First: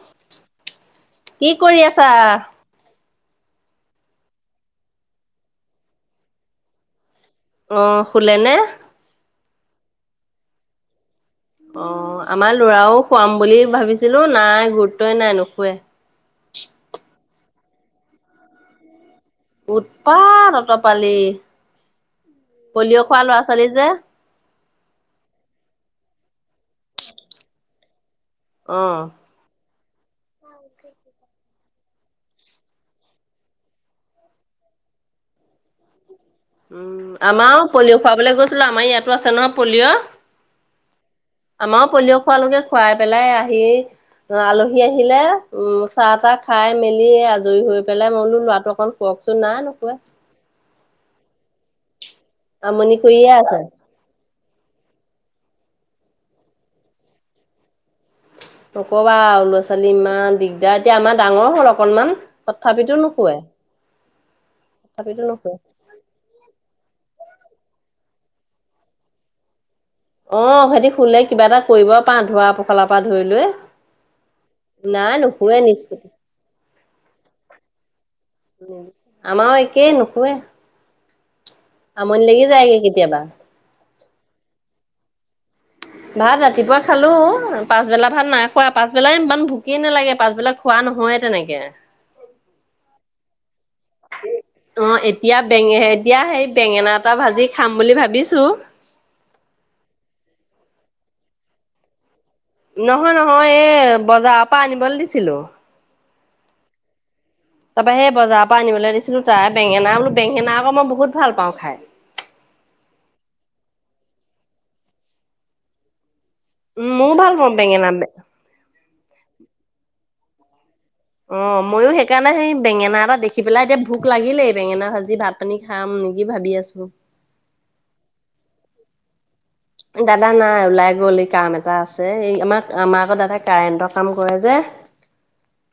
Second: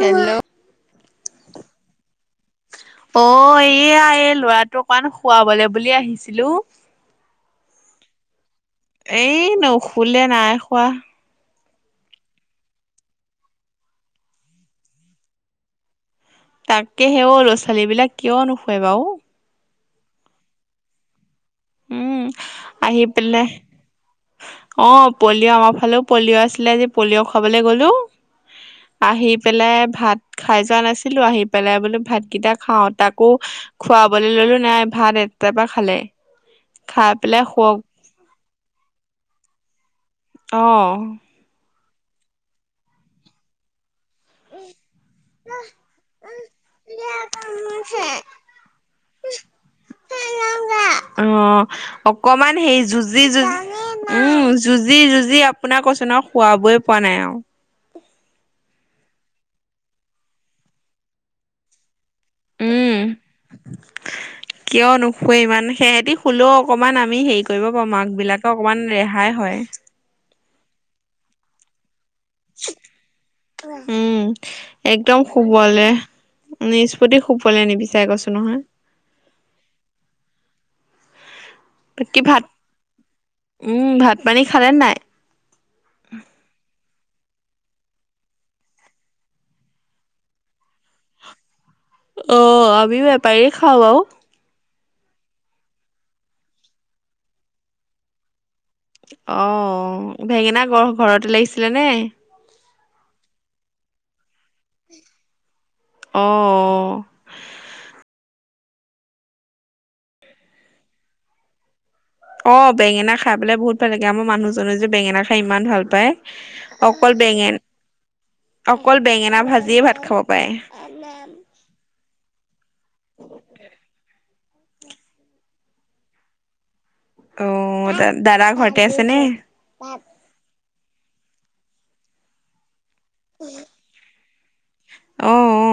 Hello. কি কৰি আছা? অ', এইয়া, এই ল'ৰাটো অকমান শুৱাবলৈ বুলি আহিছিলোঁ। অ', শুলেনে? এই নুশুলে নাই শুৱা। অ', আমাৰ ল'ৰাও শুৱাম বুলি ভাবিছিলোঁ, নাই গুৰুত্বই নাই নুশুৱে। তাকে হে, অ' ল'ৰা-ছোৱালীবিলাক, কিয় নুশুৱে বাৰু? উৎপাত! অ'ত পালি। উম আহি পলিঅ' খোৱা পেলাই লৰা-ছোৱালী যে! অ, পলিঅ' আমাৰ ফালেও পলিঅ' আছিলে যে, পলিঅ' খুৱাবলৈ গ'লো। অ'। আহি পেলাই ভাত খাই যোৱা নাছিলো, আহি পেলাই বোলো ভাতকেইটা খাওঁ, তাকো খুৱাবলৈ ললো, নাই ভাত একবাৰমান খালে। খাই উম, পেলাই আমাও শুৱক পলিঅ' খুৱাবলৈ গৈছিলো, আমাৰ ইয়াতো আছে নহয় পলিঅ'। অ'। আমাৰো পলিঅ' খোৱালৈকে, খুৱাই পেলাই আহি আলহী আহিলে, উম, চাহ-তাহ খাই মেলি এই আজৰি হৈ পেলাই মই বোলো ল'ৰাটো অকণ শুৱক। [unintelligible] নাই নুশুৱে। অ, অকমান হেই, আমনি যুজি, কৰিয়ে যুজি, আছে। উম যুজি, যুজি আপোনাক কৈছো নহয়, খোৱাবই পৰা নাই, আৰু নক'বা, ল'ৰা, ছোৱালী ইমান দিগদাৰ, এতিয়া আমাৰ ডাঙৰ হ'ল অকণমান। উম, কিয় নুশুৱে ইমান, সেহেতি শুলেও অকমান আমি, হেৰি কৰিব পাৰো, মাক বিলাকক অকমান ৰেহাই হয়। অ, সিহঁতি শুলে, কিবা এটা কৰিব। পা, ধোৱা-পখালা পৰা ধৰিলৈ। উম, একদম নাই, নুশুৱে শুবলে নিজে নিষ্পত্তি শুবলে নিবিচাৰে কৈছো নহয় আমাৰও একেই নুশুৱে। বাকী আমনি ভাত, লাগি যায়গে কেতিয়াবা উম, ভাত পানী খালেনে নাই? ভাত, ৰাতিপুৱা খালো। পাছবেলা ভাত নাইখোৱা, পাছবেলা ইমান ভোকেই নালাগে, পাছবেলা খোৱা নহয়ে তেনেকে। অ', আমিও এবাৰে খাও বাও। অ, এতিয়া বেঙে, এতিয়া সেই, বেঙেনা এটা ভাজি খাম বুলি ভাবিছো। অ', বেঙেনা ঘ-ঘৰতে লাগিছিলে নে? নহয়, নহয় এই, বজাৰৰ পৰা আনিবলৈ দিছিলো। অ। তাপা হেই বজাৰৰ পৰা আনিবলৈ দিছিলো, তাই বেঙেনা বোলো। বেঙেনা আকৌ মই বহুত ভাল পাওঁ খাই। অ, বেঙেনা খাই পেলাই, বহুত ভাল লাগে, আমাৰ মানুহজনে যে বেঙেনা খাই, ইমান ভাল পায়। উম অকল ময়ো ভাল পাওঁ বেঙেন, বেঙেনা অকল বেঙেনা ভাজিয়ে ভাত খাব পাৰে। [inaudible] অঁ ময়ো সেইকাৰণে, সেই বেঙেনা এটা দেখি পেলাই, এতিয়া ভোক লাগিলেই। বেঙেনা ভাজি, ভাত পানী খাম, নেকি ভাবি আছো। অ', দাদা ঘৰতে আছেনে? দাদা নাই, ওলাই গ'ল এই কাম এটা আছে। এই আমাৰ আমাৰ আকৌ দাদাই কাৰেণ্টৰ কাম কৰে যে। অ অ অ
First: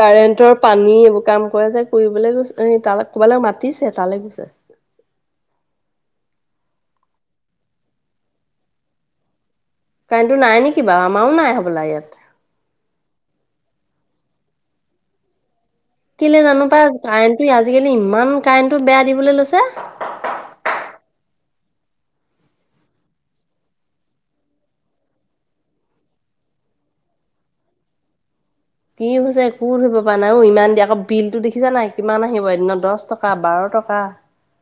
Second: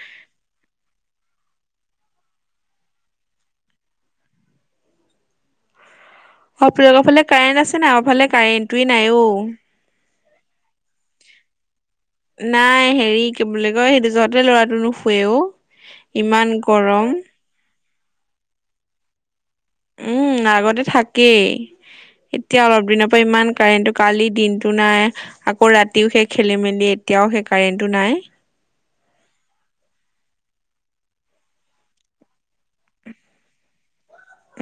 কাৰেণ্টৰ পানী এইবোৰ, কাম কৰা যে, কৰিবলৈ গৈছে, এ তাল কবালৈ মাতিছে তালৈ গৈছে। আপোনালোকৰ, ফালে কাৰেন্ট আছে নাই, আমৰ ফালে কাৰেণ্টটোয়ে নাই, অ। কাৰেণ্ট নাই, নেকি বাৰ আমাৰও নাই হ'বলা, ইয়াত। নোৱাৰি দোযাতেও ল'ৰাটো নোখোৱেও। কেলে জানো পাই, কাৰেণ্টটো আজিকালি, ইমান কাৰেণ্টটো বেয়া দিবলৈ লৈছে। উম আগতে থাকেই এতিয়া অলপ, দিনৰ পৰা ইমান কাৰেণ্টো, কালি দিনতটো নাই। আকৌ ৰাতিও সেই খেলি-মে মেলি এতিয়াও, সেই কাৰেণ্টো নাই। কি হৈছে একো ধৰিব পৰা নাই, ইমান দিয়ে আকৌ বিলতো দেখিছা নাই কিমান আহিব এদিন দহ টকা, বাৰ টকা।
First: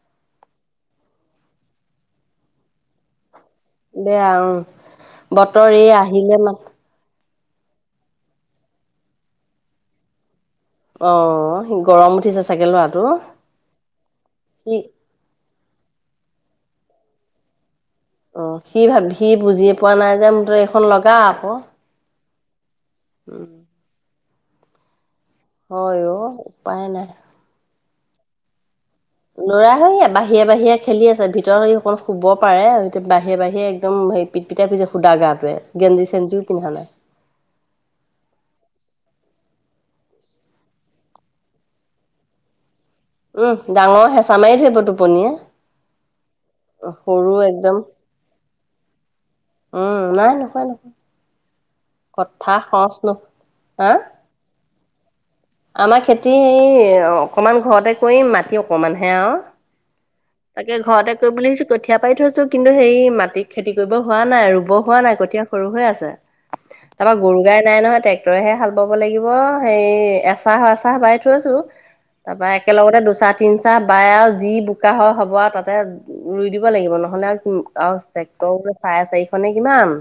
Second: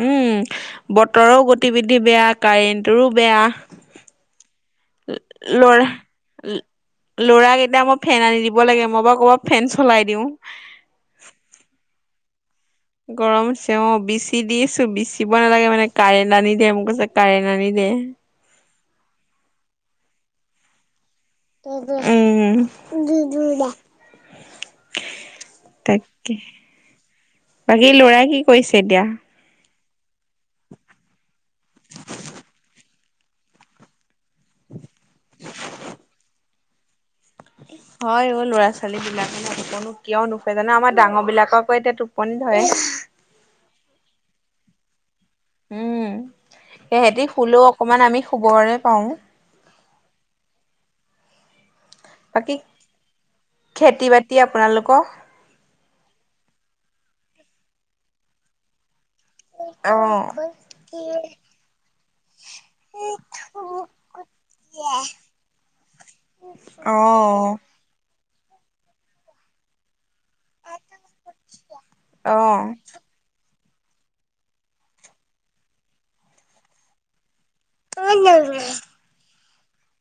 উম, বতৰৰ গতিবিধি বেয়া, কাৰেণ্টৰো বেয়া। বেয়া, অ, বতৰ আহিলে মাত। ল'ৰাৰাকেইটা, মই ফেন আনি দিব লাগে, মই বা কৰপৰা ফেন চলাই দিওঁ। অ, গৰম উঠিছে। চাগে ল'ৰাটো গৰম উঠিছে অ, বিচি দি সি আছো, বিচিব নালাগে। মানে কাৰেণ্ট আনি দে, মোক কৈছে কাৰেণ্ট আনি দে। অ', সি ভাব সি বুজিয়ে পোৱা নাই যে [unintelligible] এইখন লগ উম উহ। হয় অ', উপায় নাই। বাকী ল'ৰাই কি কৰিছে এতিয়া? এ বাহিৰে বাহিৰে খেলি আছে ভিতৰত সি অকল শুব পাৰে বাহিৰে বাহিৰে একদম হে পিত পিতাই পিছে সুদা গাটোৱে, গেঞ্জি চেঞ্জিও পিন্ধা নাই। হয় অ ল'ৰা ছোৱালী বিলাকে জানো কিয় নুটুজে জানো আমাৰ ডাঙৰ বিলাককো এতিয়া টোপনি হয়। উম ডাঙৰৰ হেঁচা মাৰি থধৰিব টোপনিয়ে উম। সেহঁতি সৰু শুলেও একদম অকমান আমি শুবৰে পাওঁ। উম, নাই নোখোৱাই নহয় কথা বাকী সচ ন হা খেতি বাতি আপোনালোকৰ? আমাৰ খেতি হেৰি অকমান ঘৰতে কৰিম, মাটি অকমানহে আৰু। অ', তাকে ঘৰতে কৰিবলৈ কঠীয়া পাৰি থৈছোঁ কিন্তু সেই মাটিত খেতি কৰিব হোৱা নাই আৰু। ৰুব হোৱা নাই কঠীয়া সৰু হৈ আছে তাৰাপা গুৰু অ', গাই নাই নহয় তে টোৰেহে হাল বাব লাগিব সেই এক এচাহ, এচাহ বাই থৈছোঁ তাৰপৰা অ', একেলগতে দুচাহ, তিনি চাহ বায়ে আৰু যি বোকা হ-হ'ব আৰু তাতে ৰুই দিব লাগিব নহ'লে আৰু উম, আৰু চেক্টৰ চাৰে চাৰিশনে কিমান।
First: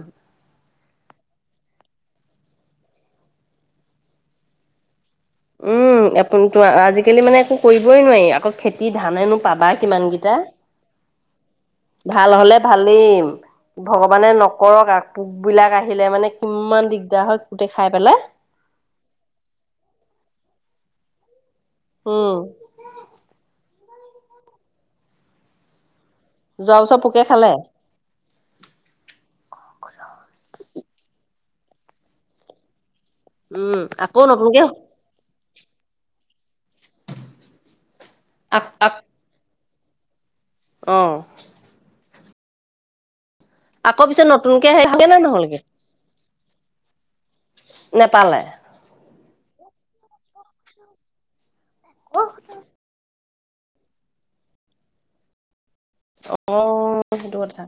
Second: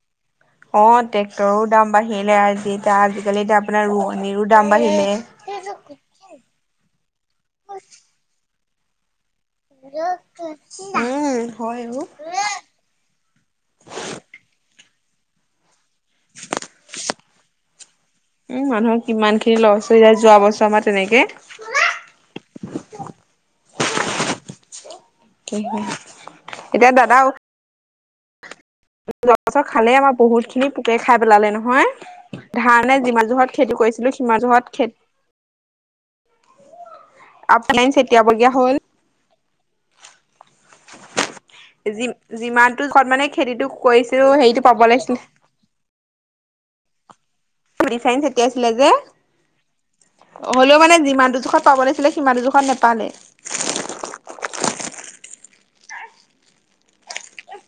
অ', ট্ৰেক্টৰো দাম বাঢ়িলে আৰু এতিয়া আজিকালি এতিয়া আপোনাৰ ৰোৱনিৰো দাম বাঢ়িলে। উম, [unintelligible] আজিকালি মানে একো কৰিবই নোৱাৰি, আকৌ খেতি ধানেনো পাবা কিমান কেইটা। উম, হয়, অ'। ভাল হ'লে ভালেই। ভগৱানে নকৰক পোক বিলাক আহ আহিলে মানে কিমান দিগদাৰ হয়, গোটে খাই পেলাই। উম, মানুহৰ কিমান খিনি লছ হৈ যায় [unintelligible] তেনেকে উম। [inaudible] যোৱাবছৰ পোকে খালে? যোৱাবছৰ খালেই আমাৰ বহুতখিনি পোকে খাই পেলালে নহয়, ধান নে যিমা যোহত উম, খেতি কৰিছিলো আকৌ সিমা নতুনকে জোহত খে [inaudible] হ'ল। অ'। যি-যিমানটো জোখত মানে খেতিটো আকৌ পিছত কৰিছিলোঁ সেইটো নতুনকে পাব হেৰি হ'লগে নে লাগিছিল নহ'লগে? [unintelligible] নেপালে চটিয়াইছিলে যে, হ'লেও মানে যিমানটো জোখত পাব লাগিছিলে সিমানটো জোখত নেপালে। অ', সেইটো কথা।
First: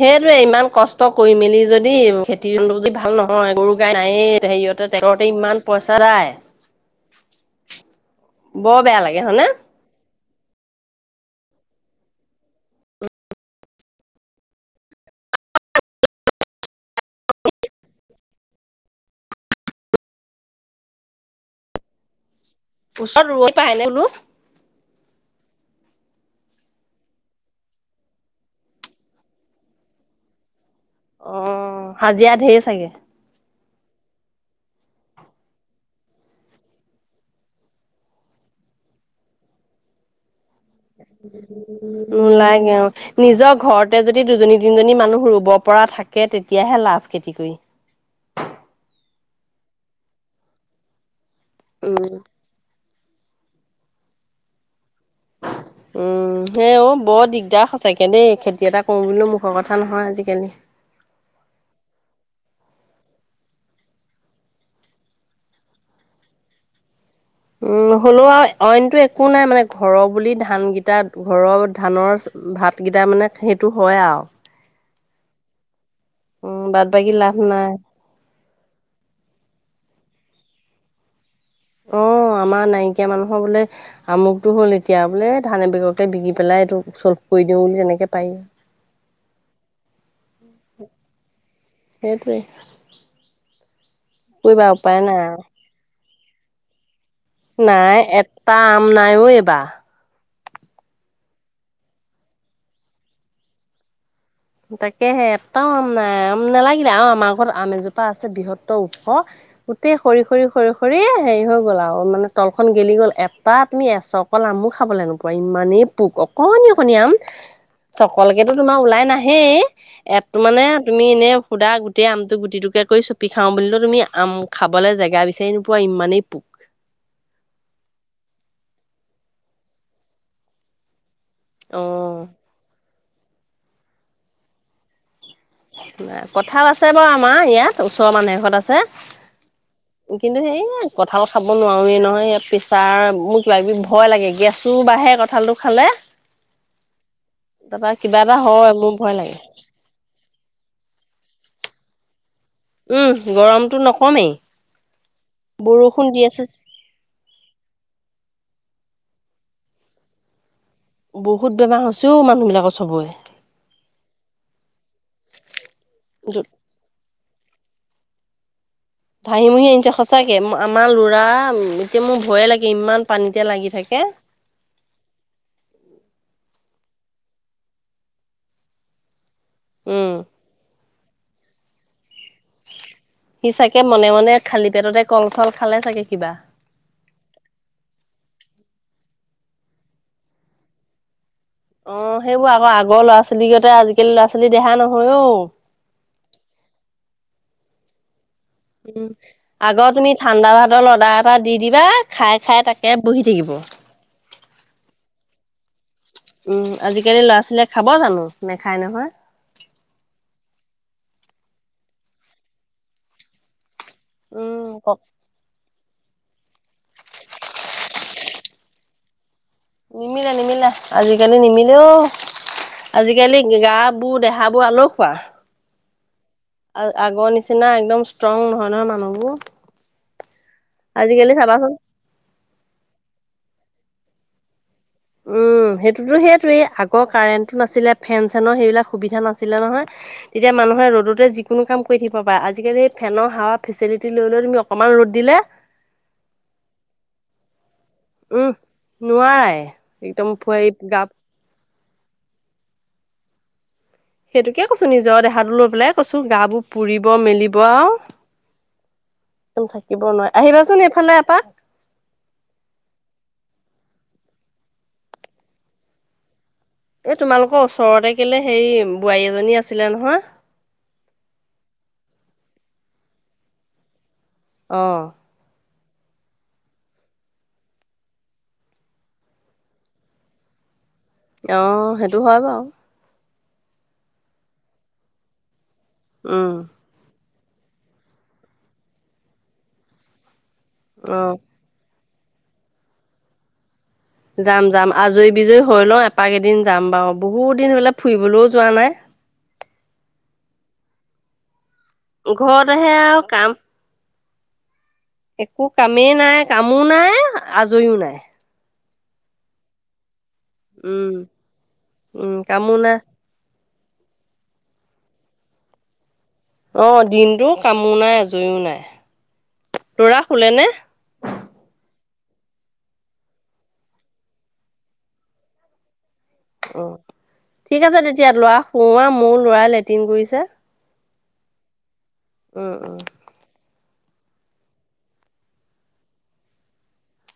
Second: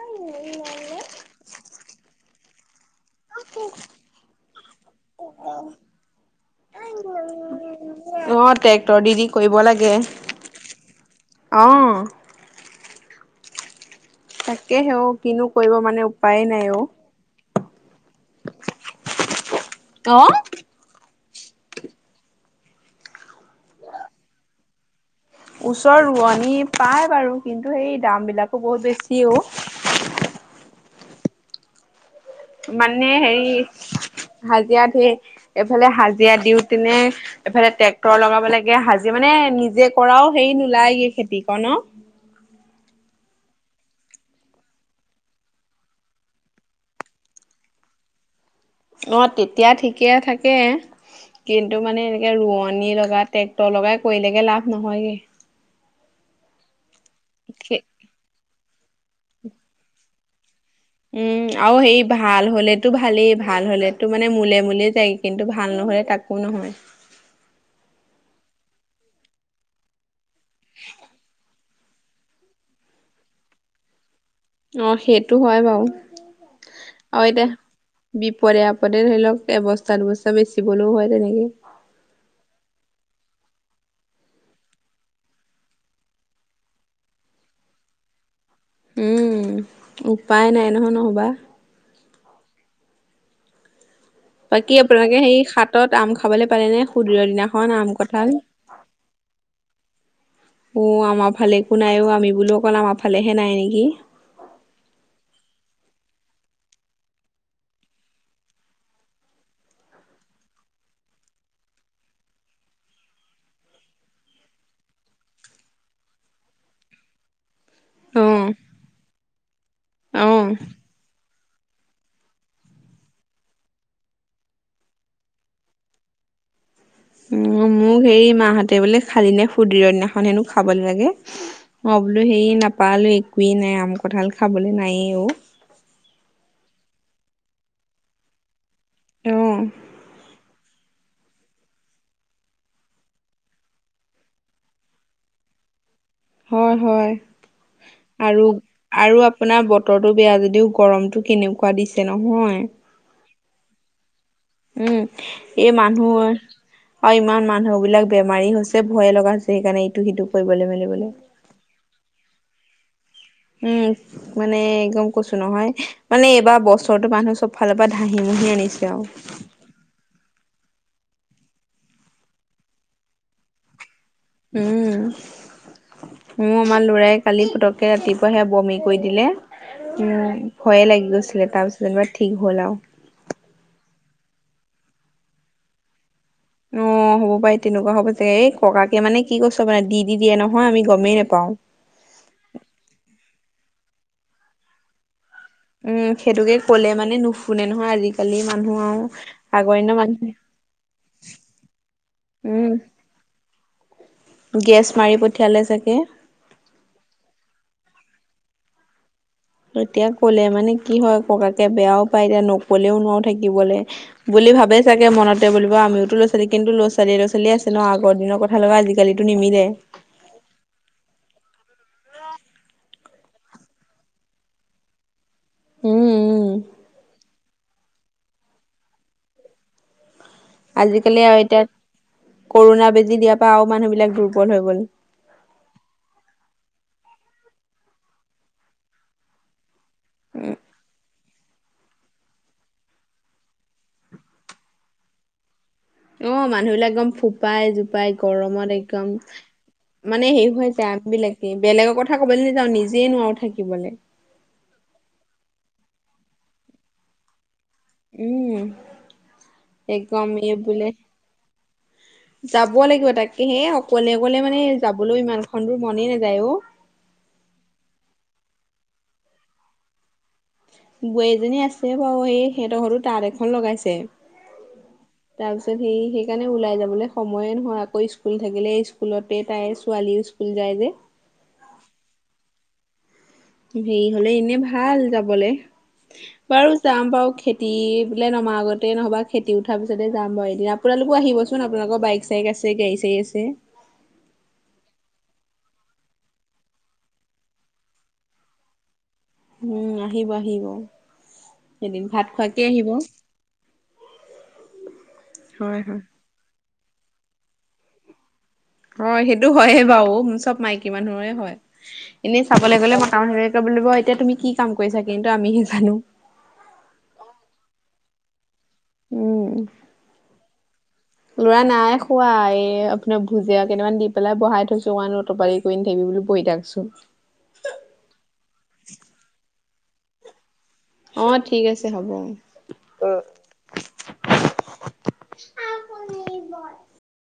সেইটোয়ে ইমান কষ্ট কৰি, মেলি যদি খেতিটো [inaudible] ভাল নহয়, গৰু, গাই নায়ে [inaudible] [unintelligible] ট্ৰেক্টৰতে ইমান পইচা যায়। [unintelligible] অ', বৰ ট্ৰেক্টৰ বেয়া দি, লাগে দি হয়নে? কৰিব লাগে। অ'। তাকেহে অ', কিনো কৰিব মানে উপায় নাই অ'। অ'। ওচৰত ৰোৱৈ পায় নে বুলো ওচৰৰ ৰোৱনী পায় বাৰু, কিন্তু সেই দাম বিলাকো বহুত বেছি‌ অ'। অ হাজিৰা ঢেৰ চাগে মানে [inaudible] হাজিৰা ধেৰ এফালে হাজিৰা দিওঁ তেনে এফালে ট্ৰেক্টৰ লগাব লাগে, হাজিৰা মানে এ নিজে কৰাও সেই নোলাইগে, আও। নিজৰ ঘৰতে যদি দুজনী তিনিজনী মানুহ ৰুব পৰা থাকে তেতিয়াহে লাভ খেতি কৰি। [inaudible] অ', তেতিয়া ঠিকে থাকে কিন্তু মানে উম। এনেকে ৰোৱনিৰ লগ। ট্ৰেক্টৰ লগাই কৰিলেগে লাভ নহয়গে। উম, সেই অ' বৰ দিগদাৰ সচাকে দেই খেতি খেতি এটা কৰোঁ বুলি মুখৰ কথা নহয় আজিকালি। উম', আও সেই ভাল হ'লেতো ভালেই ভাল হ'লেতো মূলে মূলে যায় কিন্তু ভাল নহ'লে তাকো নহয়। উম', হ'লেও আও অইনটো একো নাই মানে ঘৰৰ বুলি ধানকেইটা ঘৰত। ধানৰ ভাতকেইটা মানে সেইটো হয় আও। অহ', সেইটো হয় বাৰু। উম, বাদ বাকী অ লাভ এতিয়া, নাই। বিপদে-আপদে ধৰি লওক এবস্তা দুবস্তা বেচিবলৈও হয় তেনেকে। অ'। অ আমাৰ নাইকিয়া মানুহৰ বোলে, আমুকটো হ'ল এতিয়া বোলে ধানে বিককে বিকি পেলাই এইটো চল। কৰি দিওঁ বুলি তেনেকে পাই। উম উপায় নাই নহয় নহ'বা। সেইটোৱে। কৰিবা বাকী উপায় আপোনালোকে নাই হেই আৰু সাতত আম খাবলে পালে নে? সুদিনৰ দিনাখন আম নাই কঁঠাল। এটা আম নাই অ' এইবাৰ। [inaudible] অ', আমাৰ ফালে একো নাই অ'আমি বোলো অকল আমাৰ ফালেহে নাই নেকি। তাকেহে এটাও আম নাই নালাগিলে, আৰু আমাৰ ঘৰত আম এজোপা আছে বৃহত্তৰ ওখ। গোটেই খৰি খৰি খৰি খৰি হেৰি হৈ গ'ল আৰু মানে তলখন গেলি গ'ল এটা তুমি এচকল আমো খাবলে নোপোৱা ইমানেই পোক অকনি অকনি আম। অ চকলকেতো তোমাৰ ওলাই নাহেই এত অ মানে তুমি। সুদা গোটেই আমটো গুটিটোকে কৰি চপি খাও বুলিলো তুমি, আম খাবলৈ জেগা বিচাৰি নোপোৱা ইমানেই। পোক উম', মোক হেৰি মা হতে বোলে খালি নে সুদিৰ দিনাখন হেনো খাবলৈ লাগে। অ মই বোলো হেৰি নাপালো একোৱেই নাই আম কঠাল খাবলৈ নাইয়ে অ'। কঠাল আছে বাৰু আমাৰ ইয়াত, ওচৰৰ মানুহ এঘৰত আছে। অহ কিন্তু সেইয়া কঁঠাল খাব নোৱাৰোৱেই নহয়, প্ৰেছাৰ মোৰ কিবা কিবি ভয় লাগে গেছো বাঢ়ে কঁঠালটো খালে হয়', হয়' তাৰপা কিবা এটা আৰু হয় মোৰ ভয় আৰু লাগে আপোনাৰ বতৰটো বেয়া যদ। তেও গৰমতটো কেনেকুৱা দিছে নহয়। উমহ গৰমটো নকমেই। উম', এই বৰষুণ দি মানুহ আছে আৰু ইমান মানুহবিলাক বেমাৰী হৈছে। যে ভয়ে লগা হৈছে সেইকাৰণে এইটো সিটো কৰিবলৈ মানে।। বহুত বেমাৰ হৈছেও মানুহবিলাকৰ চবৰে। উম', মানে একদম কৈছো নহয় মানে এইবাৰ বছৰটো মানুহে চব এফালৰ পা ধাহিমোহি আনিছে। আৰু ধাহিমোহি আনিছে সঁচাকে আমাৰ ল'ৰা, এতিয়া মোৰ ভয়ে লাগে ইমান পানীতে লাগি থাকে। উম। মোৰ আমাৰ লৰাই কালি পতককে ৰাতিপুৱা সেয়া বমি কৰি দিলে, উম মোৰ ভয়ে লাগিল গছিলে তাৰপিছত ঠিক হ'ল আৰু। সি চাগে মনে মনে খালী পেটতে কল চল খালে চাগে কিবা। অ' অ', হ'ব পাৰে তেনেকুৱা হ'ব যে, এই ককাকে মানে কি কৈছ মানে দি দি দিয়ে নহয় আমি গমেই নাপাও। অ সেইবোৰ আকৌ আগৰ ল'ৰা-ছোৱালী কতে আজিকালি ল'ৰা-ছোৱালী দেহা নহয় অ'। উম', সেইটোকে কলে মানে নুশুনে নহয় আজি। উম', আগৰ তুমি ঠাণ্ডা ভাতৰ লৰ্ডা এটা দি দিবা খাই উম খাই তাকে বহি থাকিব। গেছ মাৰি পঠিয়ালে চাগে। উম, আজিকালি ল'ৰা-ছোৱালীয়ে খাব জানো। নেখায় নহয়। তেতিয়া ক'লে মানে কি হয় ককাকে বেয়াও পায় এতিয়া নক'লেও নোৱাৰোঁ থাকিবলে। বুলি উম ভাবে কওক। চাগে মনতে বুলিব আমি ল'ৰা-ছোৱালী কিন্তু ল'ৰা-ছোৱালী আছে ন' আগৰ দিনৰ কথা লগা আজিকালিটো নিমি নিমিলে, নিমিলে আজিকালি নিমিল এঅ আজিকালি গা বোৰ দেহাবোৰ আলসুৱা। উম উম আৰু আগৰ নিচিনা একদম ষ্ট্ৰং নহয় নহয় মানুহবোৰ। আজিকালি এতিয়া কৰুণা বেজি দিয়াৰ পৰা আৰু মানুহবিলাক দুৰ্বল হৈ গ'ল। উম, সেইটোতো সেইটোৱেই আগৰ কাৰেণ্টটো নাছিলে ফেন চেনৰ সেইবিলাক সুবিধা নাছিলে নহয়। তেতিয়া উম। মানুহে ৰ'দতে যি কোনো কাম কৰি থাকিব পাৰে, আজিকালি ফেনৰ হাৱা ফেচিলিটি লৈ লৈ তুমি অকমান ৰ'দ দিলে। অ', মানুহবিলাক একদম ফোপাই জো পাই উম গৰমত একদম নোৱাৰাই মানে একদম হেৰি ফুৱাই হৈ যায় গা আমিবিলাকে বেলেগৰ ক কথা ক'বলৈ নেযাওঁ নিজেই নোৱাৰোঁ থাকিবলে। সেইটোকে কৈছো নিজৰ দেহাটো লৈ পেলাই কৈছোঁ গাবোৰ পুৰিব মেলি নোৱাও, উম থাকিব একদম নোৱাৰি এই বোলে আহিবাচোন এইফালে এপাক। যাব লাগিব তাকে সেই অকলে অকলে মানে যাবলৈ ইমানখন দূৰ, মনেই নাযায় অ'। এ তোমালোকৰ ওচৰতে কেলে সেই বোৱাৰী এজনী আছিলে নহয়। বোৱাৰীজনী আছে বাৰু, সেই সিহঁতৰ ঘৰটো তাঁত এখন লগাইছে। অ'। [unintelligible] হেই সেইকাৰণে ওলাই যাবলৈ সময়ে নহয় আকৌ স্কুল থাকিলে স্কুলতে, তাই ছোৱালীও স্কুল যায় যে অ', সেইটো হয় বাৰু। হেৰি হলে এনে ভাল যাবলে, উম বাৰু যাম বাৰু খেতি বোলে নমা আগতে নহ'বা খেতি উঠাৰ পিছতে যাম বাৰু এদিন, আপোনালোকো অ আহিবচোন, আপোনালোকৰ বাইক চাইগ আছেই, গাড়ী চাড়ী আছেই। যাম, যাম, আজৰি বিজয়ী হৈ লওঁ, এপাক এদিন যাম বাৰু। বহুত দিন বোলে ফুৰিবলৈও যোৱা নাই উম, আহিব, আহিব। এদিন ভাত খোৱাকে আহিব। ঘৰতেহে আৰু কাম একো হয় হয় কামেই নাই, কামো নাই, আজৰিও নাই। হয়, সেইটো হয়ে বাৰু, চব মাইকী উম মানুহৰে হয়। উম এনেই কামো চাবলৈ নাই গলে মতা মানুহৰ বুলিব এতিয়া তুমি কি কাম কৰিছা, কিন্তু আমিহে জানো অ, দিনটো কামো নাই, আজৰিও নাই। উম, ল'ৰা শুলে নে? ল'ৰা নাই শু শুৱা, এই আপোনাৰ ভুজিয়া কেটামান দি পেলাই বহাই থৈছো, ইমান অতপালি কৰি নাথাকিবি বুলো উম। ঠিক আছে তেতিয়া ল'ৰা শুওৱা, মোৰো ল'ৰা লেট্ৰিন কৰিছে অ ঠিক আছে হ'ব অ উম উম। [inaudible]